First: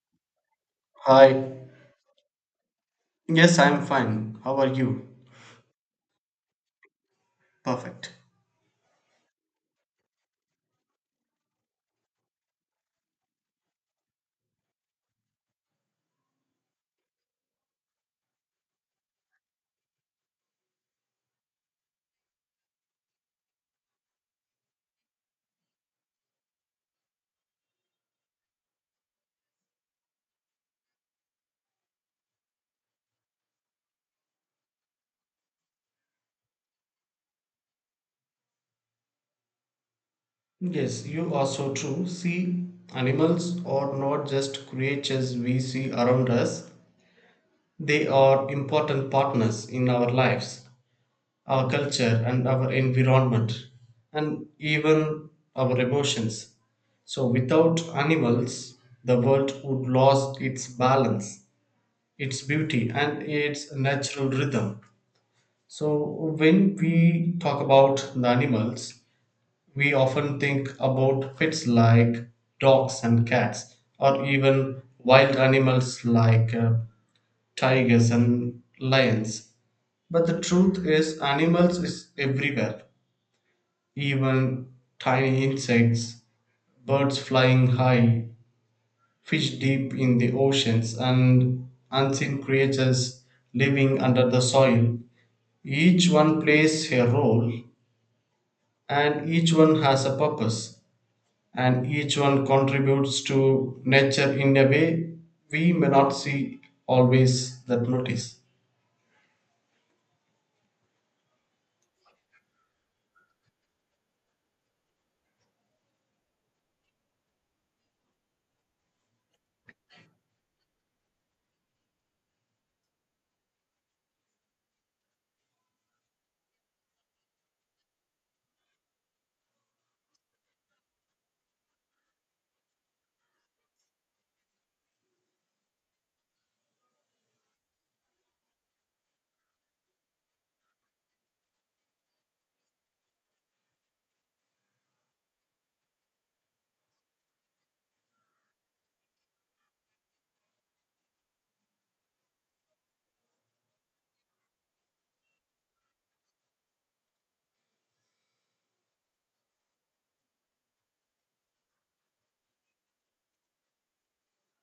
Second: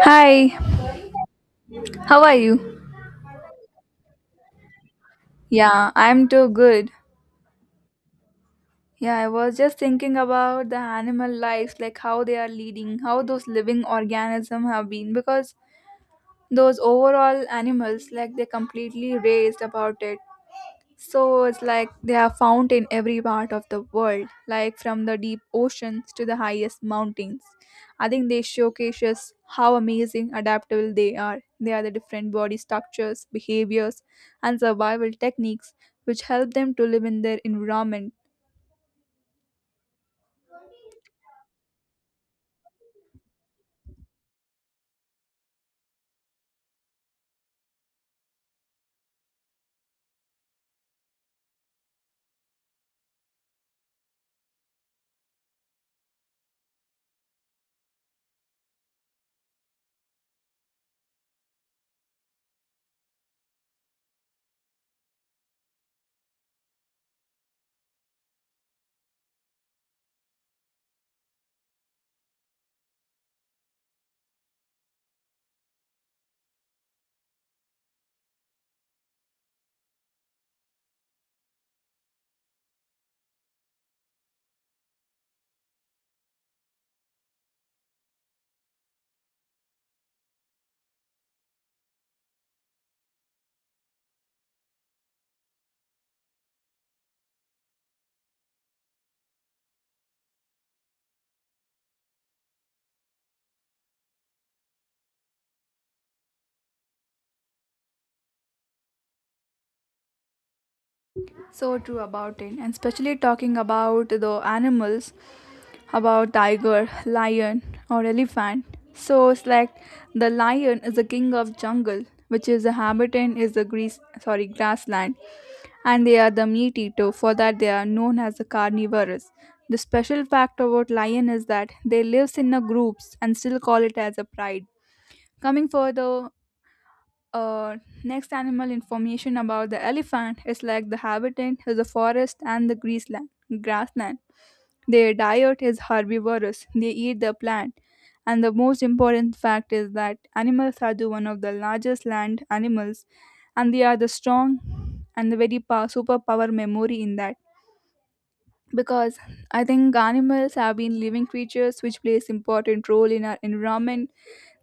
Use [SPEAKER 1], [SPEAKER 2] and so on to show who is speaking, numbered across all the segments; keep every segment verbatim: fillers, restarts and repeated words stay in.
[SPEAKER 1] Hi,
[SPEAKER 2] Hi.
[SPEAKER 1] how are you?
[SPEAKER 2] Yes, I'm fine. How are you?
[SPEAKER 1] Yeah, I'm too good.
[SPEAKER 2] Perfect.
[SPEAKER 1] Yeah, I was just thinking about the animal lives, like how they are leading, how those living organisms have been, because those overall animals, like they completely raised about it. So it's like they are found in every part of the world, like from the deep oceans to the highest mountains. I think they showcases how amazing adaptable they are. They are the different body structures, behaviors, and survival techniques which help them to live in their environment.
[SPEAKER 2] Yes, you are so true. See, animals are not just creatures we see around us, they are important partners in our lives, our culture, and our environment, and even our emotions. So, without animals, the world would lose its balance, its beauty, and its natural rhythm. So, when we talk about the animals, we often think about pets like dogs and cats, or even wild animals like uh, tigers and lions. But the truth is, animals is everywhere. Even tiny insects, birds flying high, fish deep in the oceans, and unseen creatures living under the soil. Each one plays a role, and each one has a purpose, and each one contributes to nature in a way we may not see always that notice.
[SPEAKER 1] So true about it, and especially talking about the animals, about tiger, lion, or elephant. So it's like the lion is the king of jungle, which is the habitant is the grease sorry grassland. And they are the meat eater; for that they are known as the carnivorous. The special fact about lion is that they lives in the groups and still call it as a pride. Coming further, uh, next animal information about the elephant is like the habitat is the forest and the grassland. grassland. Their diet is herbivorous. They eat the plant. And the most important fact is that animals are the one of the largest land animals, and they are the strong and the very power, superpower memory in that. Because I think animals have been living creatures which plays important role in our environment.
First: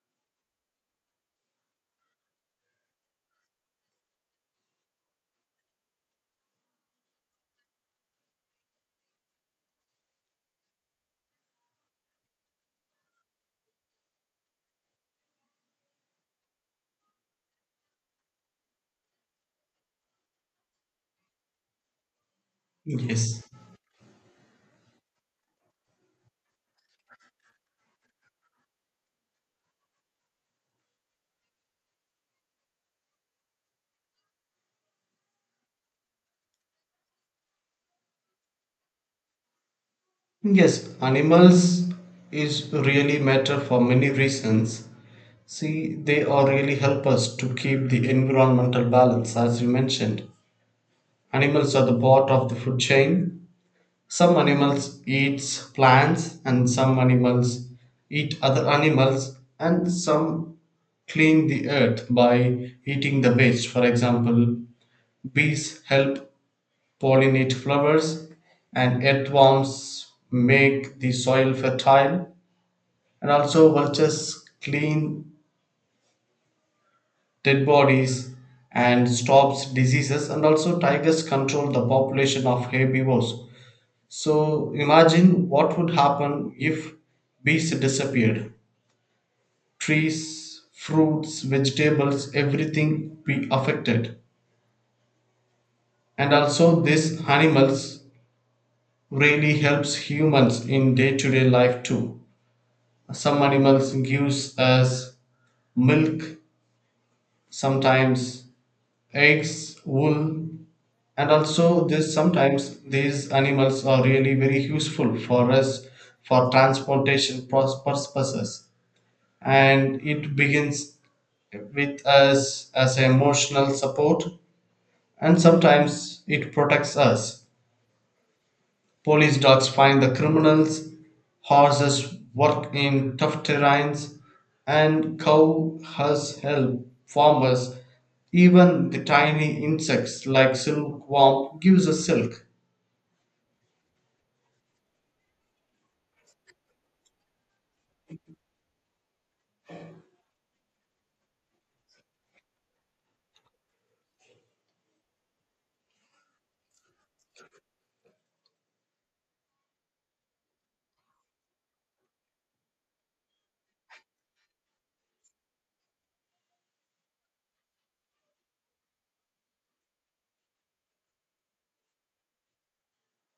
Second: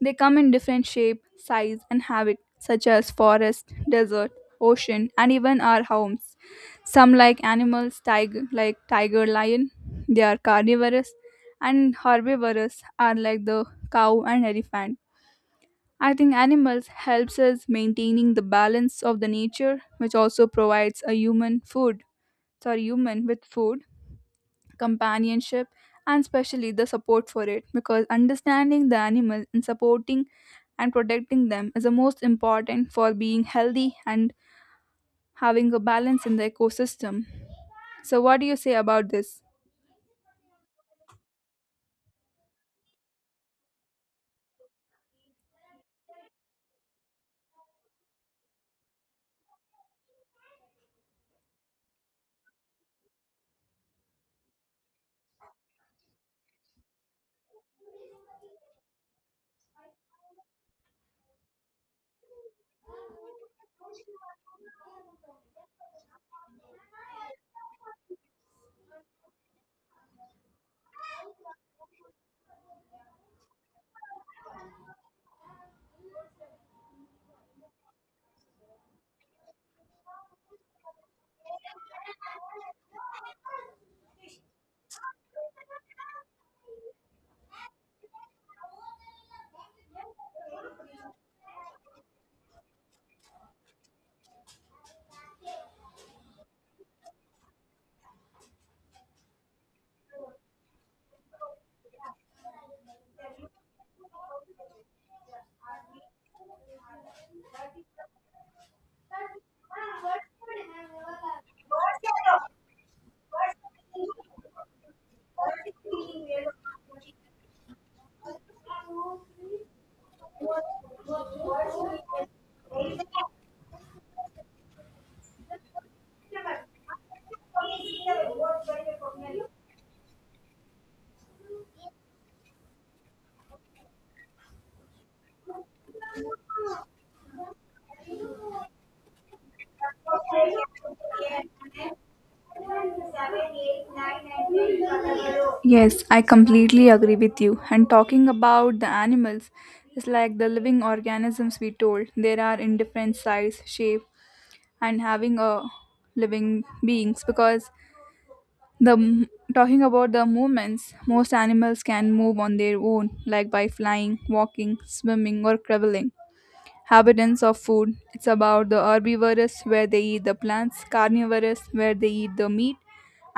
[SPEAKER 1] They come in different shape, size, and habit, such as forest, desert, ocean, and even our homes. Some like animals, tiger, like tiger lion, they are carnivorous, and herbivorous are like the cow and elephant. I think animals helps us maintaining the balance of the nature, which also provides a human food, sorry, human
[SPEAKER 2] Yes,
[SPEAKER 1] with food, companionship, and especially the support for it, because understanding the animal and supporting and protecting them is the most important for being healthy and having a balance in the ecosystem. So, what do you say about this?
[SPEAKER 2] yes, animals is really matter for many reasons. See, they are really help us to keep the environmental balance. As you mentioned, animals are the part of the food chain. Some animals eats plants and some animals eat other animals, and some clean the earth by eating the waste. For example, bees help pollinate flowers, and earthworms make the soil fertile, and also vultures clean dead bodies and stops diseases, and also tigers control the population of herbivores. So imagine what would happen if bees disappeared. Trees, fruits, vegetables, everything be affected. And also these animals really helps humans in day-to-day life too. Some animals gives us milk, sometimes eggs, wool, and also this sometimes these animals are really very useful for us for transportation pros- purposes, and it begins with us as emotional support, and sometimes it protects us. Police dogs find the criminals, horses work in tough terrains, and cow has help farmers. Even the tiny insects like silkworm gives us silk.
[SPEAKER 1] Yes, I completely agree with you. And talking about the animals is like the living organisms we told. There are in different size, shape, and having a living beings because The m- talking about the movements, most animals can move on their own, like by flying, walking, swimming, or crawling. Habitants of food, it's about the herbivorous where they eat the plants, carnivorous where they eat the meat,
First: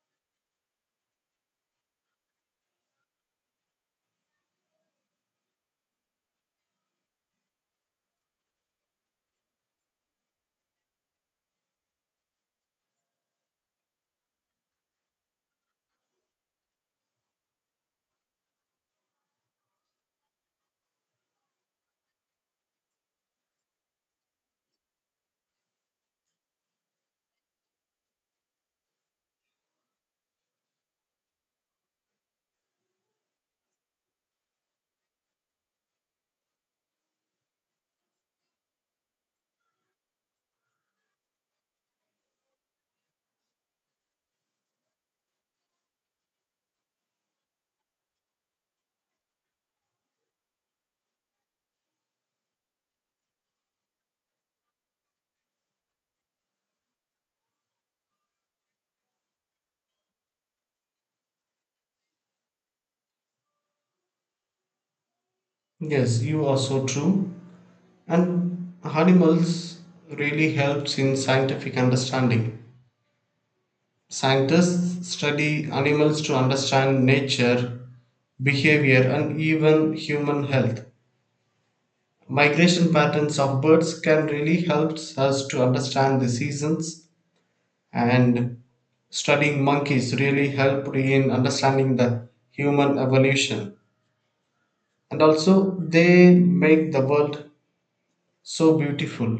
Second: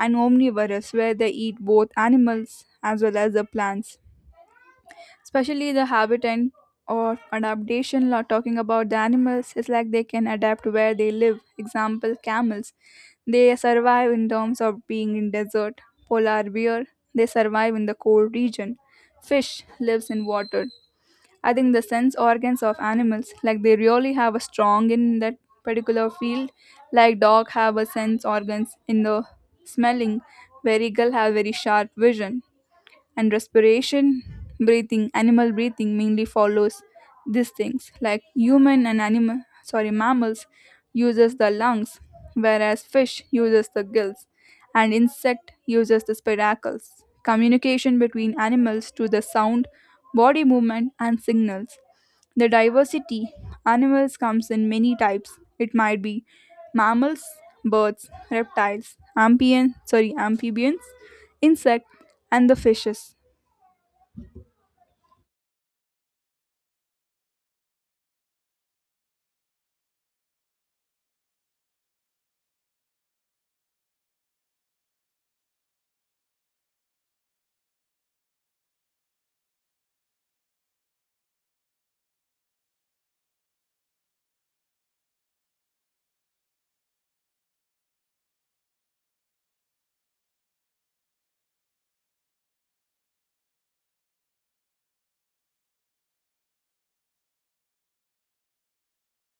[SPEAKER 1] and omnivorous where they eat both animals as well as the plants. Especially the habitat or adaptation law, talking about the animals, it's like they can adapt where they live. Example, camels, they survive in terms of being in desert. Polar bear, they survive in the cold region. Fish lives in water. I think the sense organs of animals, like, they really have a strong in that particular field, like dog have a sense organs in the smelling, where eagle have very sharp vision. And respiration, breathing, animal breathing mainly follows these things, like human and animal sorry mammals uses the lungs, whereas fish uses the gills, and insect uses the spiracles. Communication between animals through the sound, body movement, and signals. The diversity, animals comes in many types. It might be mammals, birds, reptiles, amphibian sorry amphibians, insect, and the fishes.
[SPEAKER 2] Yes, you are so true. And animals really helps in scientific understanding. Scientists study animals to understand nature, behavior, and even human health. Migration patterns of birds can really help us to understand the seasons, and studying monkeys really helped in understanding the human evolution. And also, they make the world so beautiful.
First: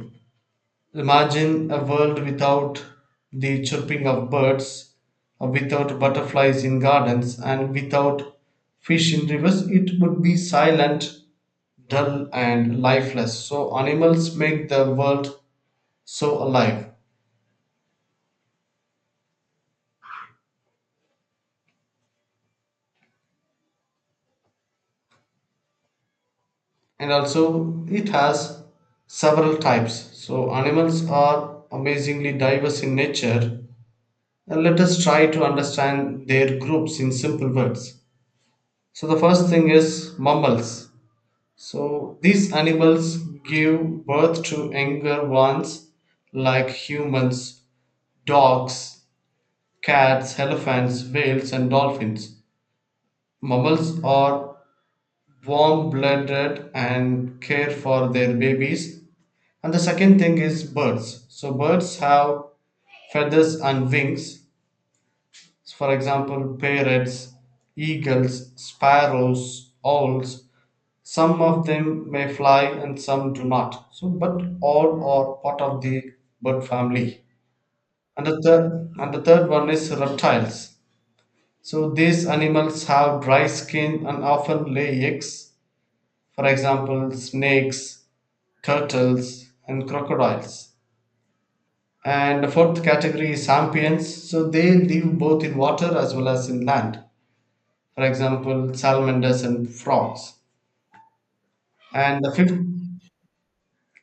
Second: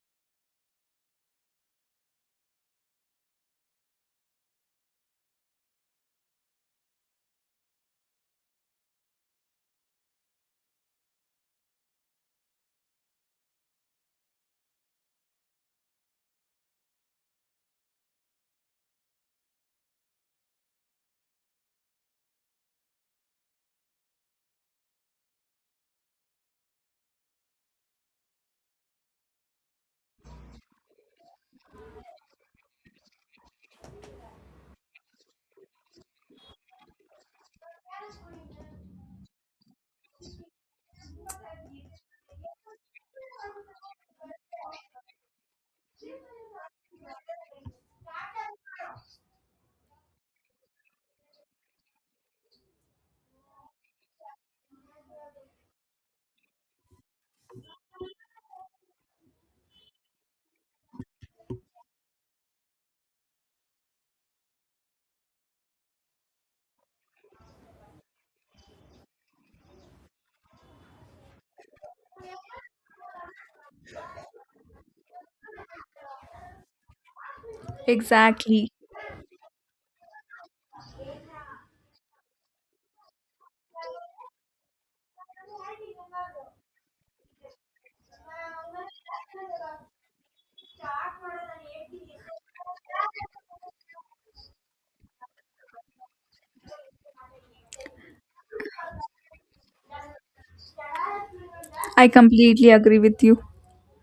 [SPEAKER 2] Imagine a world without the chirping of birds, without butterflies in gardens, and without fish in rivers. It would be silent, dull, and lifeless. So, animals make the world so alive. And also, it has several types. So, animals are amazingly diverse in nature. And let us try to understand their groups in simple words. So, the first thing is mammals. So these animals give birth to younger ones like humans, dogs, cats, elephants, whales, and dolphins. Mammals are warm blooded and care for their babies. And the second thing is birds. So birds have feathers and wings. For example, parrots, eagles, sparrows, owls, some of them may fly and some do not, so but all are part of the bird family. and the
[SPEAKER 1] Exactly.
[SPEAKER 2] third and the third one is reptiles. So these animals have dry skin and often lay eggs. For example, snakes, turtles, and crocodiles. And the fourth category is amphibians, so they live both in water as well as in land. For example, salamanders and frogs.
[SPEAKER 1] I
[SPEAKER 2] and the fifth
[SPEAKER 1] completely agree with you.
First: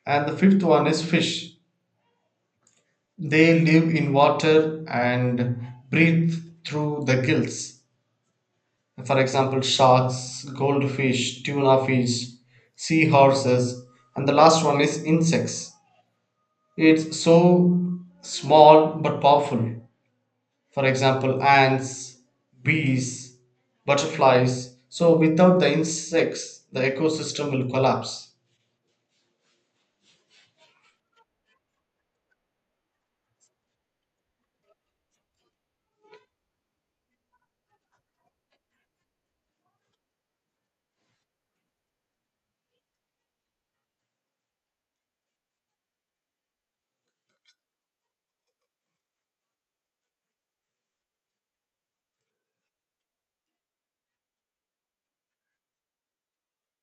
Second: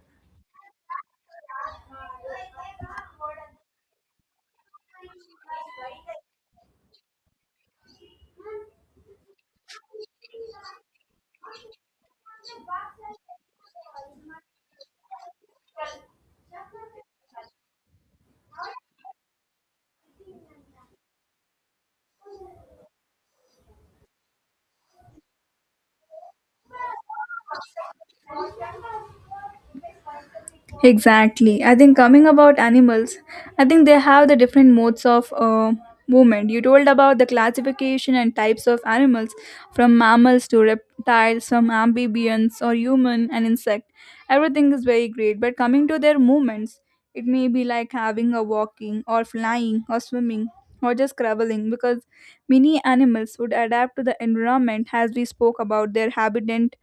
[SPEAKER 2] and the fifth one is fish. They live in water and breathe through the gills. For example, sharks, goldfish, tuna fish, seahorses, and the last one is insects. It's so small but powerful. For example, ants, bees, butterflies. So, without the insects, the ecosystem will collapse.
[SPEAKER 1] Exactly. I think coming about animals, I think they have the different modes of uh, movement. You told about the classification and types of animals from mammals to reptiles, from amphibians or human and insect. Everything is very great. But coming to their movements, it may be like having a walking or flying or swimming or just traveling, because many animals would adapt to the environment as we spoke about their habitat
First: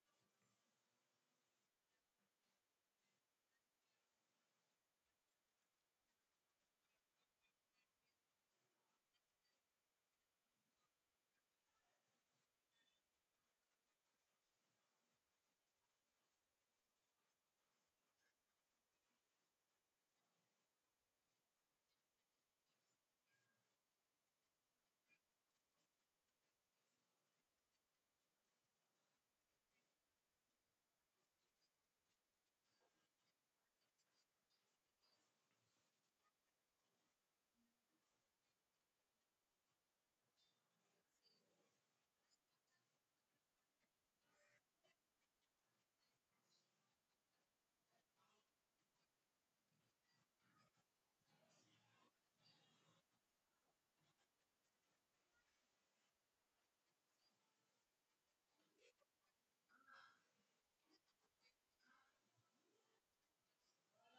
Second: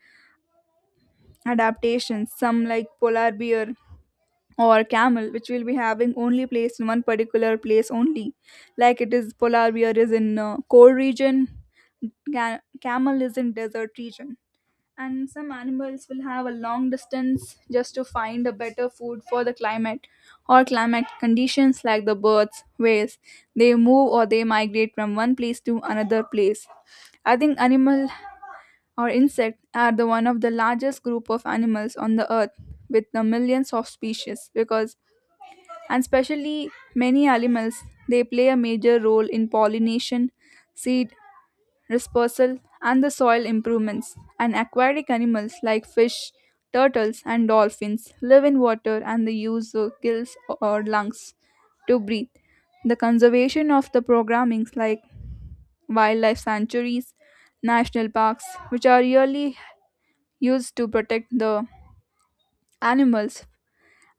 [SPEAKER 1] adaptations. Some like polar bear or camel, which will be having only placed in one particular place only. Like it is polar bear is in uh, cold region, ca- camel is in desert region. And some animals will have a long distance just to find a better food for the climate or climate conditions, like the birds, whales. They move or they migrate from one place to another place. I think animal or insects are the one of the largest group of animals on the earth, with the millions of species. Because, and especially, many animals, they play a major role in pollination, seed dispersal, and the soil improvements. And aquatic animals like fish, turtles, and dolphins live in water, and they use the gills or lungs to breathe. The conservation of the programmings, like wildlife sanctuaries, national parks, which are really used to protect the animals.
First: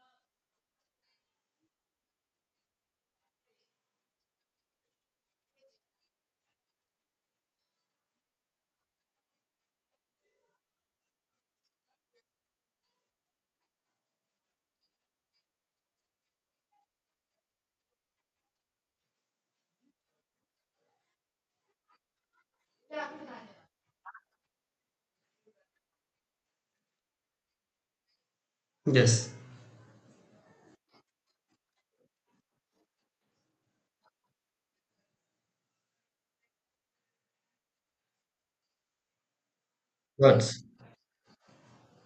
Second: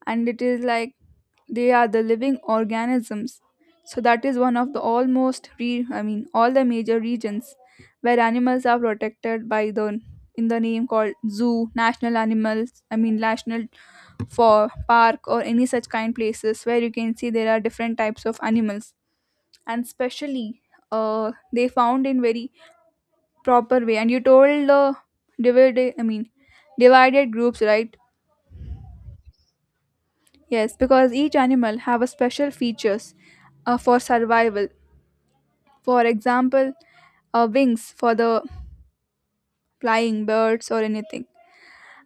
[SPEAKER 1] And it is like they are the living organisms, so that is one of the almost re- I mean all the major regions where animals are protected by the, in the name called zoo, national animals, I mean national for park, or any such kind places where you can see there are different types of animals. And specially, uh, they found in very proper way. And you told the divided I mean divided groups, right?
[SPEAKER 2] Yes.
[SPEAKER 1] Yes, because each animal have a special features, uh, for survival. For example, uh, wings for the flying
[SPEAKER 2] Birds.
[SPEAKER 1] birds or anything.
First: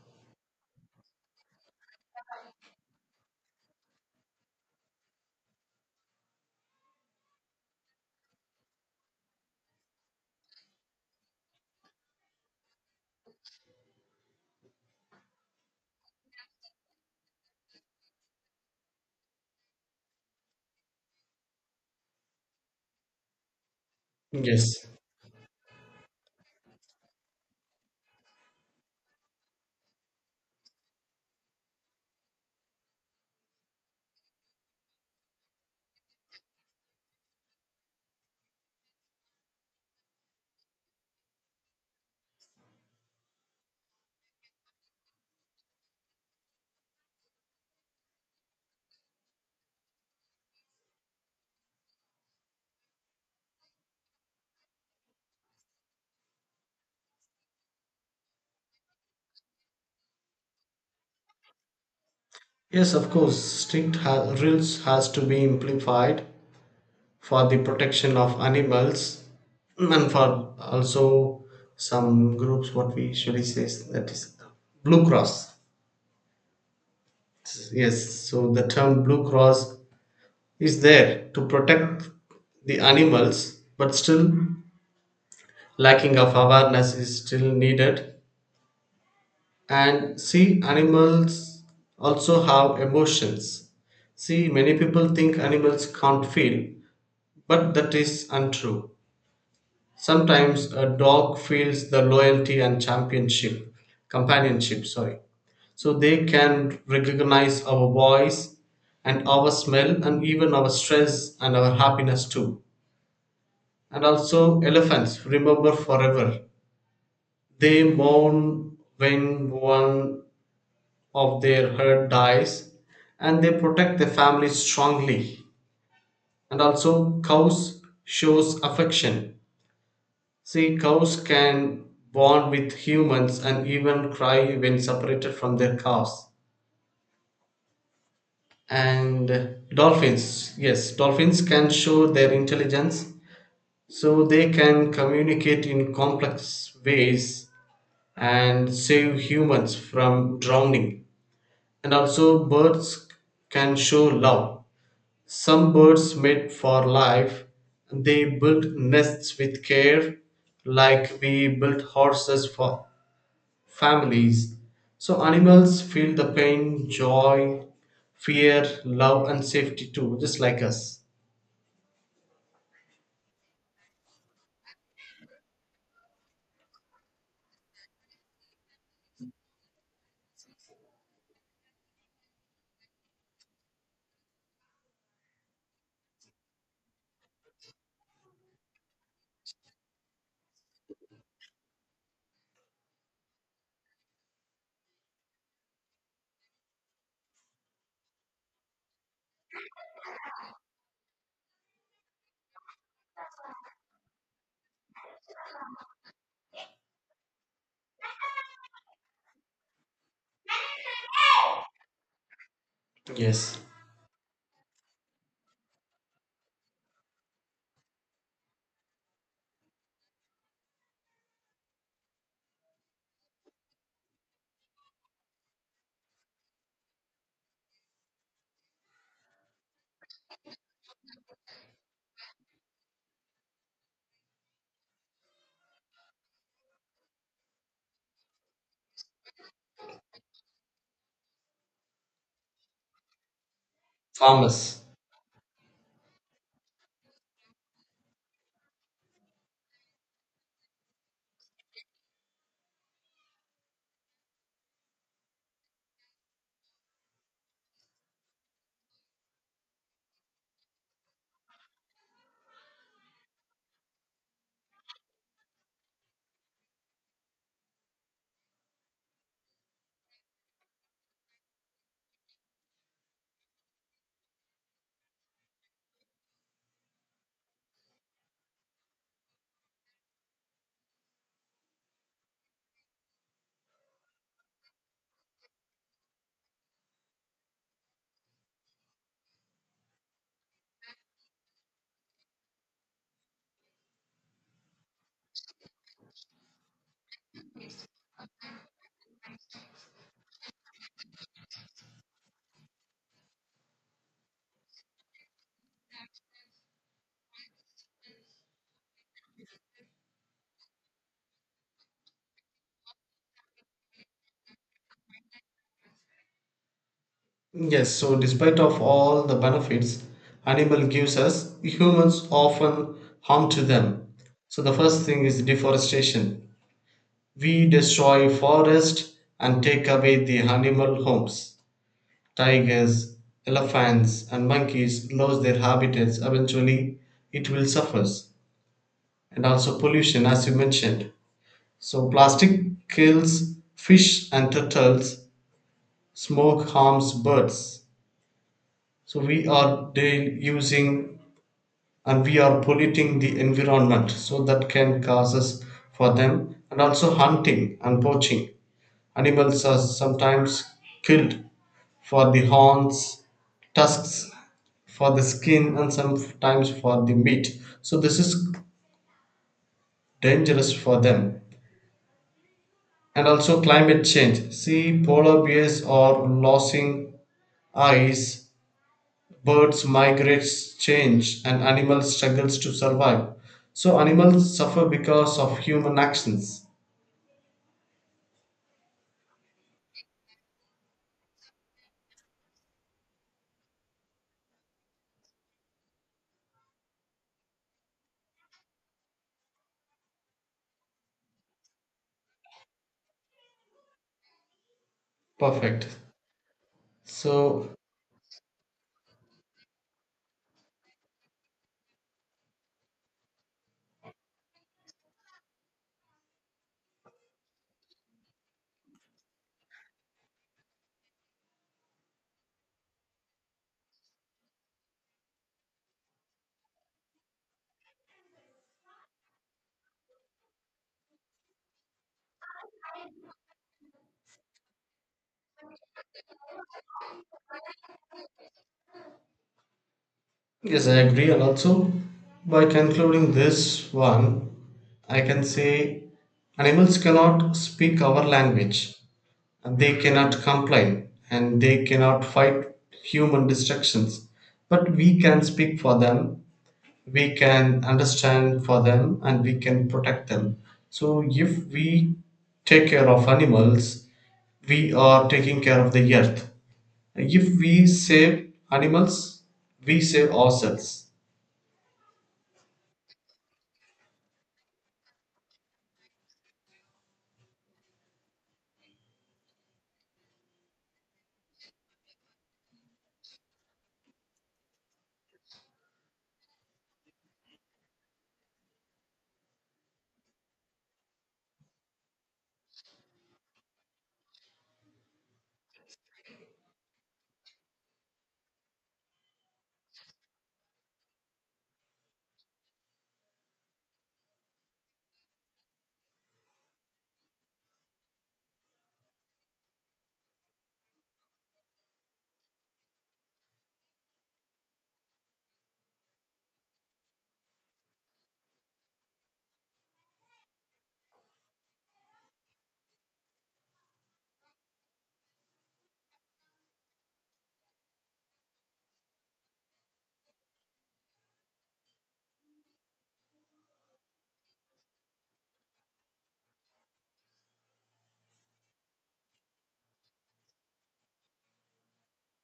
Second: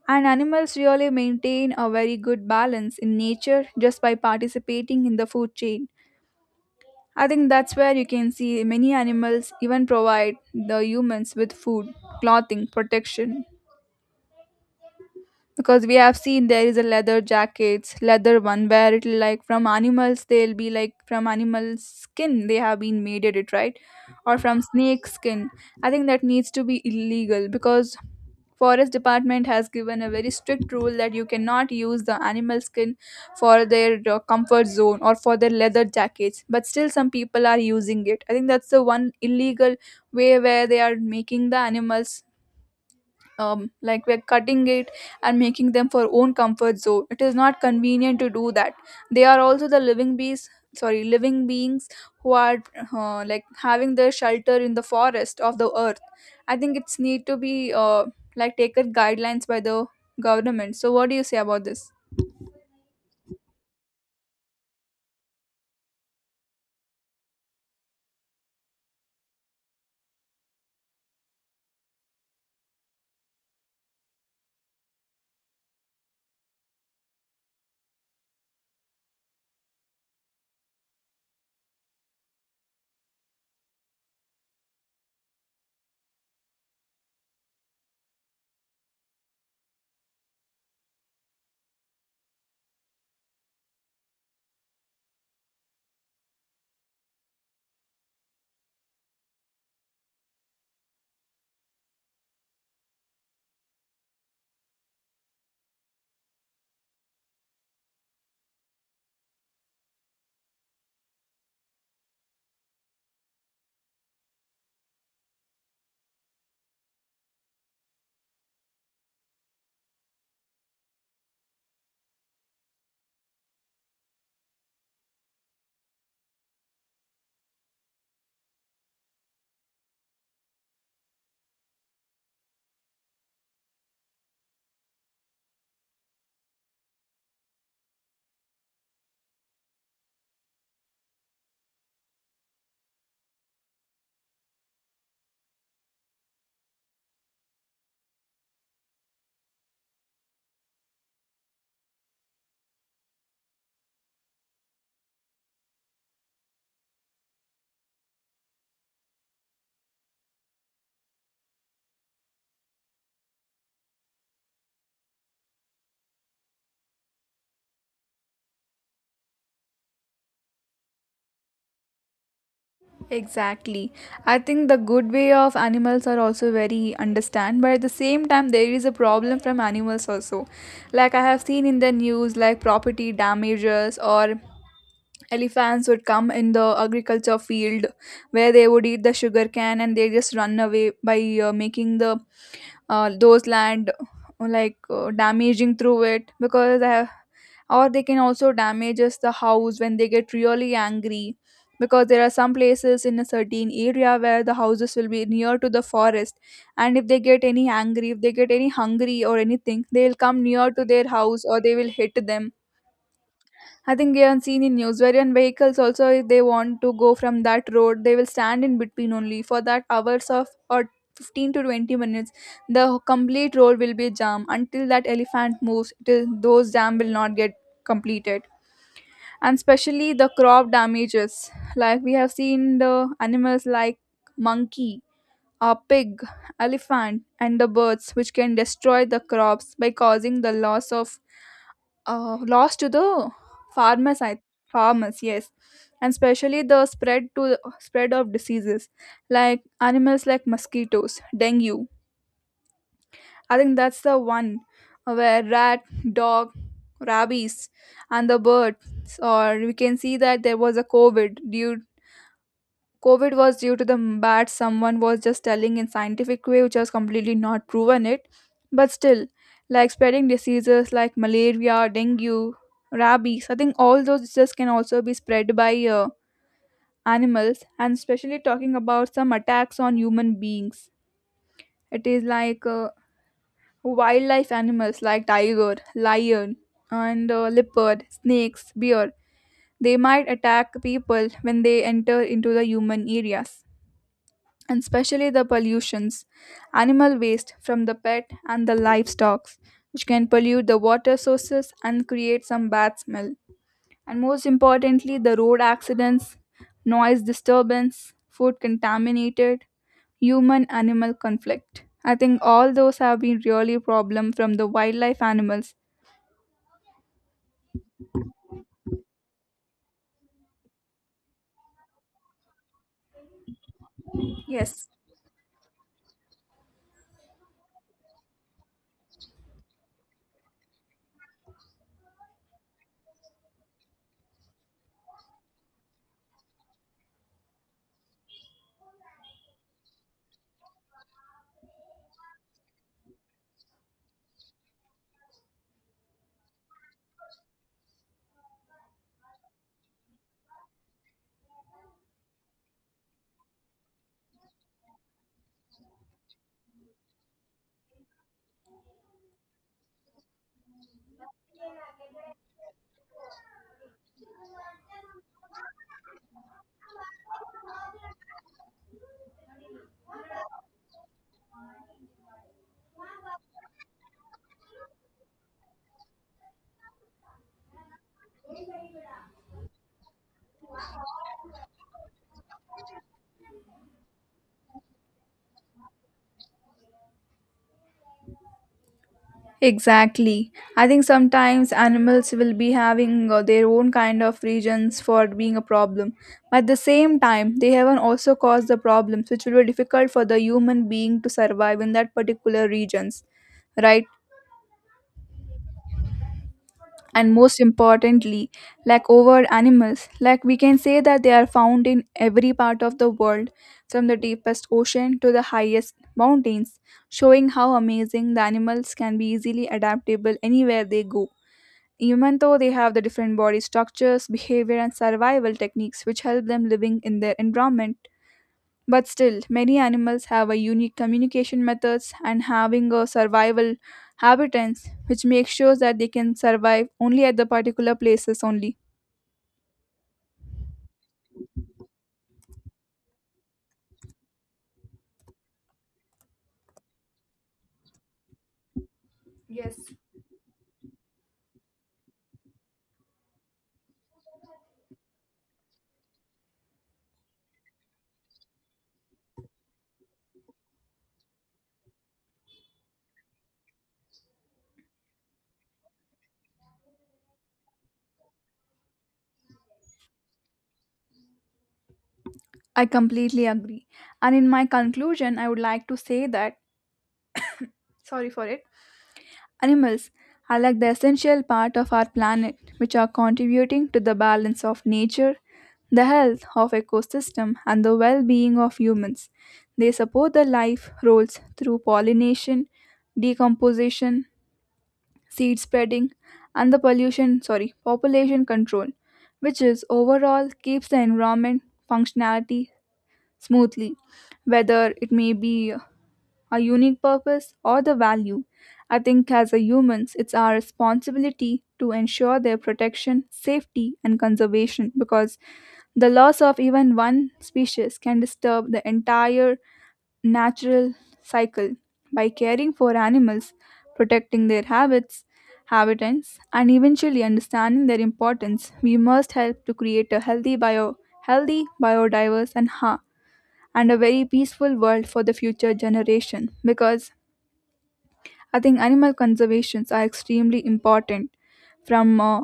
[SPEAKER 1] And animals really maintain a very good balance in nature just by participating in the food chain. I think that's where you can see many animals even provide the humans with food, clothing, protection, because we have seen there is a leather jackets, leather one, where it will, like, from animals, they'll be like, from animal skin they have been made it, right? Or from
[SPEAKER 2] Yes,
[SPEAKER 1] snake skin. I think that needs to be illegal, because forest department has given a very strict rule that you cannot use the animal skin for their uh, comfort zone or for their leather jackets. But still, some people are using it. I think that's the one illegal way, where they are making the animals, um, like we're cutting it and making them for own comfort zone. It is not convenient to do that. They are also the living beings sorry living beings who are, uh, like, having their shelter in the forest of the earth. I think it's need to be, uh, like, taken guidelines by the government. So, what do you say about this?
[SPEAKER 2] yes, of course, strict ha- rules has to be implied for the protection of animals, and for also some groups what we usually say is that is blue cross. Yes, so the term blue cross is there to protect the animals, but still lacking of awareness is still needed. And see, animals also have emotions. See, many people think animals can't feel, but that is untrue. Sometimes a dog feels the loyalty and championship companionship sorry, so they can recognize our voice and our smell and even our stress and our happiness too. And also elephants remember forever, they mourn when one of their herd dies, and they protect their family strongly. And also cows shows affection. See, cows can bond with humans and even cry when separated from their calves. And dolphins, yes, dolphins can show their intelligence, so they can communicate in complex ways and save humans from drowning. And also, birds can show love. Some birds mate for life, they build nests with care, like we build horses for families. So animals feel the pain, joy, fear, love, and safety too, just like us.
[SPEAKER 1] Exactly. I think the good way of animals are also very understand, but at the same time there is a problem from animals also. Like I have seen in the news, like property damages, or elephants would come in the agriculture field where they would eat the sugar cane and they just run away by, uh, making the, uh, those land, like, uh, damaging through it, because I have, or they can also damage us the house when they get really angry, because there are some places in a certain area where the houses will be near to the forest. And if they get any angry, if they get any hungry or anything, they'll come near to their house or they will hit them.
[SPEAKER 2] Yes.
[SPEAKER 1] I think we have seen in news wherein vehicles also, if they want to go from that road, they will stand in between only for that hours of, or fifteen to twenty minutes. The complete road will be jam until that elephant moves. Till those jam will not get completed, and especially the crop damages. Like we have seen the animals like monkey, a pig, elephant, and the birds, which can destroy the crops by causing the loss of, uh, lost to the farmers I,
[SPEAKER 2] Farmers.
[SPEAKER 1] farmers, yes, and especially the spread to spread of diseases, like animals like mosquitoes, dengue. I think that's the one, uh, where rat, dog, rabies, and the birds. Or we can see that there was a covid due COVID was due to the bad, someone was just telling in scientific way, which has completely not proven it. But still, like spreading diseases like malaria, dengue, rabies, I think all those diseases can also be spread by, uh, animals. And especially talking about some attacks on human beings. It is like, uh, wildlife animals like tiger, lion, and, uh, leopard, snakes, bear. They might attack people when they enter into the human areas. And especially the pollutions, animal waste from the pet and the livestock, which can pollute the water sources and create some bad smell. And most importantly, the road accidents, noise disturbance, food contaminated, human animal conflict. I think all those have been really problem from the wildlife animals.
[SPEAKER 2] Yes, so despite of all the benefits animal gives us, humans often harm to them. So the
[SPEAKER 1] Yes.
[SPEAKER 2] first thing is deforestation. We destroy forest and take away the animal homes. Tigers, elephants, and monkeys lose their habitats. Eventually, it will suffer. And also pollution, as you mentioned. So plastic kills fish and turtles, smoke harms birds. So we are daily using and we are polluting the environment, so that can cause us for them. And also hunting and poaching, animals are sometimes killed for the horns, tusks, for the skin, and sometimes for the meat. So this is dangerous for them. And also climate change. See, polar bears are losing ice, birds migrate, change, and animals struggles to survive. So animals suffer because of human actions.
[SPEAKER 1] Exactly. I think sometimes animals will be having, uh, their own kind of reasons for being a problem. But at the same time, they haven't also caused the problems which will be difficult for the human being to survive in that particular regions, right?
[SPEAKER 2] Perfect.
[SPEAKER 1] And most
[SPEAKER 2] So
[SPEAKER 1] importantly, like over animals, like we can say that they are found in every part of the world, from the deepest ocean to the highest mountains, showing how amazing the animals can be easily adaptable anywhere they go. Even though they have the different body structures, behavior, and survival techniques which help them living in their environment, but still, many animals have a unique communication methods and having a survival habitats, which makes sure that they can survive only at the particular places only.
[SPEAKER 2] yes, I agree. And also, by concluding this one, I can say animals cannot speak our language.
[SPEAKER 1] Yes.
[SPEAKER 2] They cannot complain and they cannot fight human destructions, but we can speak for them, we can understand for them, and we can protect them. So, if we take care of animals, we are taking care of the earth. If we save animals, we save ourselves.
[SPEAKER 1] I completely agree. And in my conclusion, I would like to say that, sorry for it, animals are like the essential part of our planet, which are contributing to the balance of nature, the health of ecosystem, and the well-being of humans. They support the life roles through pollination, decomposition, seed spreading, and the pollution, sorry, population control, which is overall keeps the environment functionality smoothly, whether it may be our unique purpose or the value. I think as a humans, it's our responsibility to ensure their protection, safety, and conservation, because the loss of even one species can disturb the entire natural cycle. By caring for animals, protecting their habits, habitats, and eventually understanding their importance, we must help to create a healthy bio, healthy, biodiverse, and ha- and a very peaceful world for the future generation, because I think animal conservations are extremely important from, uh,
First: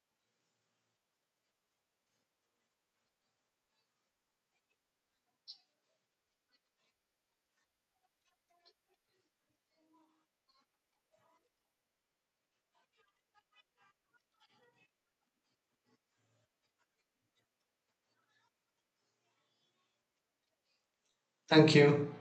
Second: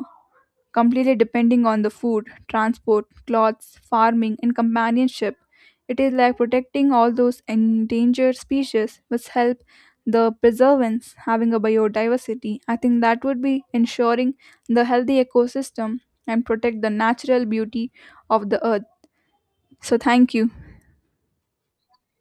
[SPEAKER 1] completely depending on the food, transport, clothes, farming, and companionship. It is like protecting all those endangered species which help the preservance having a biodiversity. I think that would be ensuring the healthy ecosystem and protect the natural beauty of the earth. So, thank you.
[SPEAKER 2] Thank you.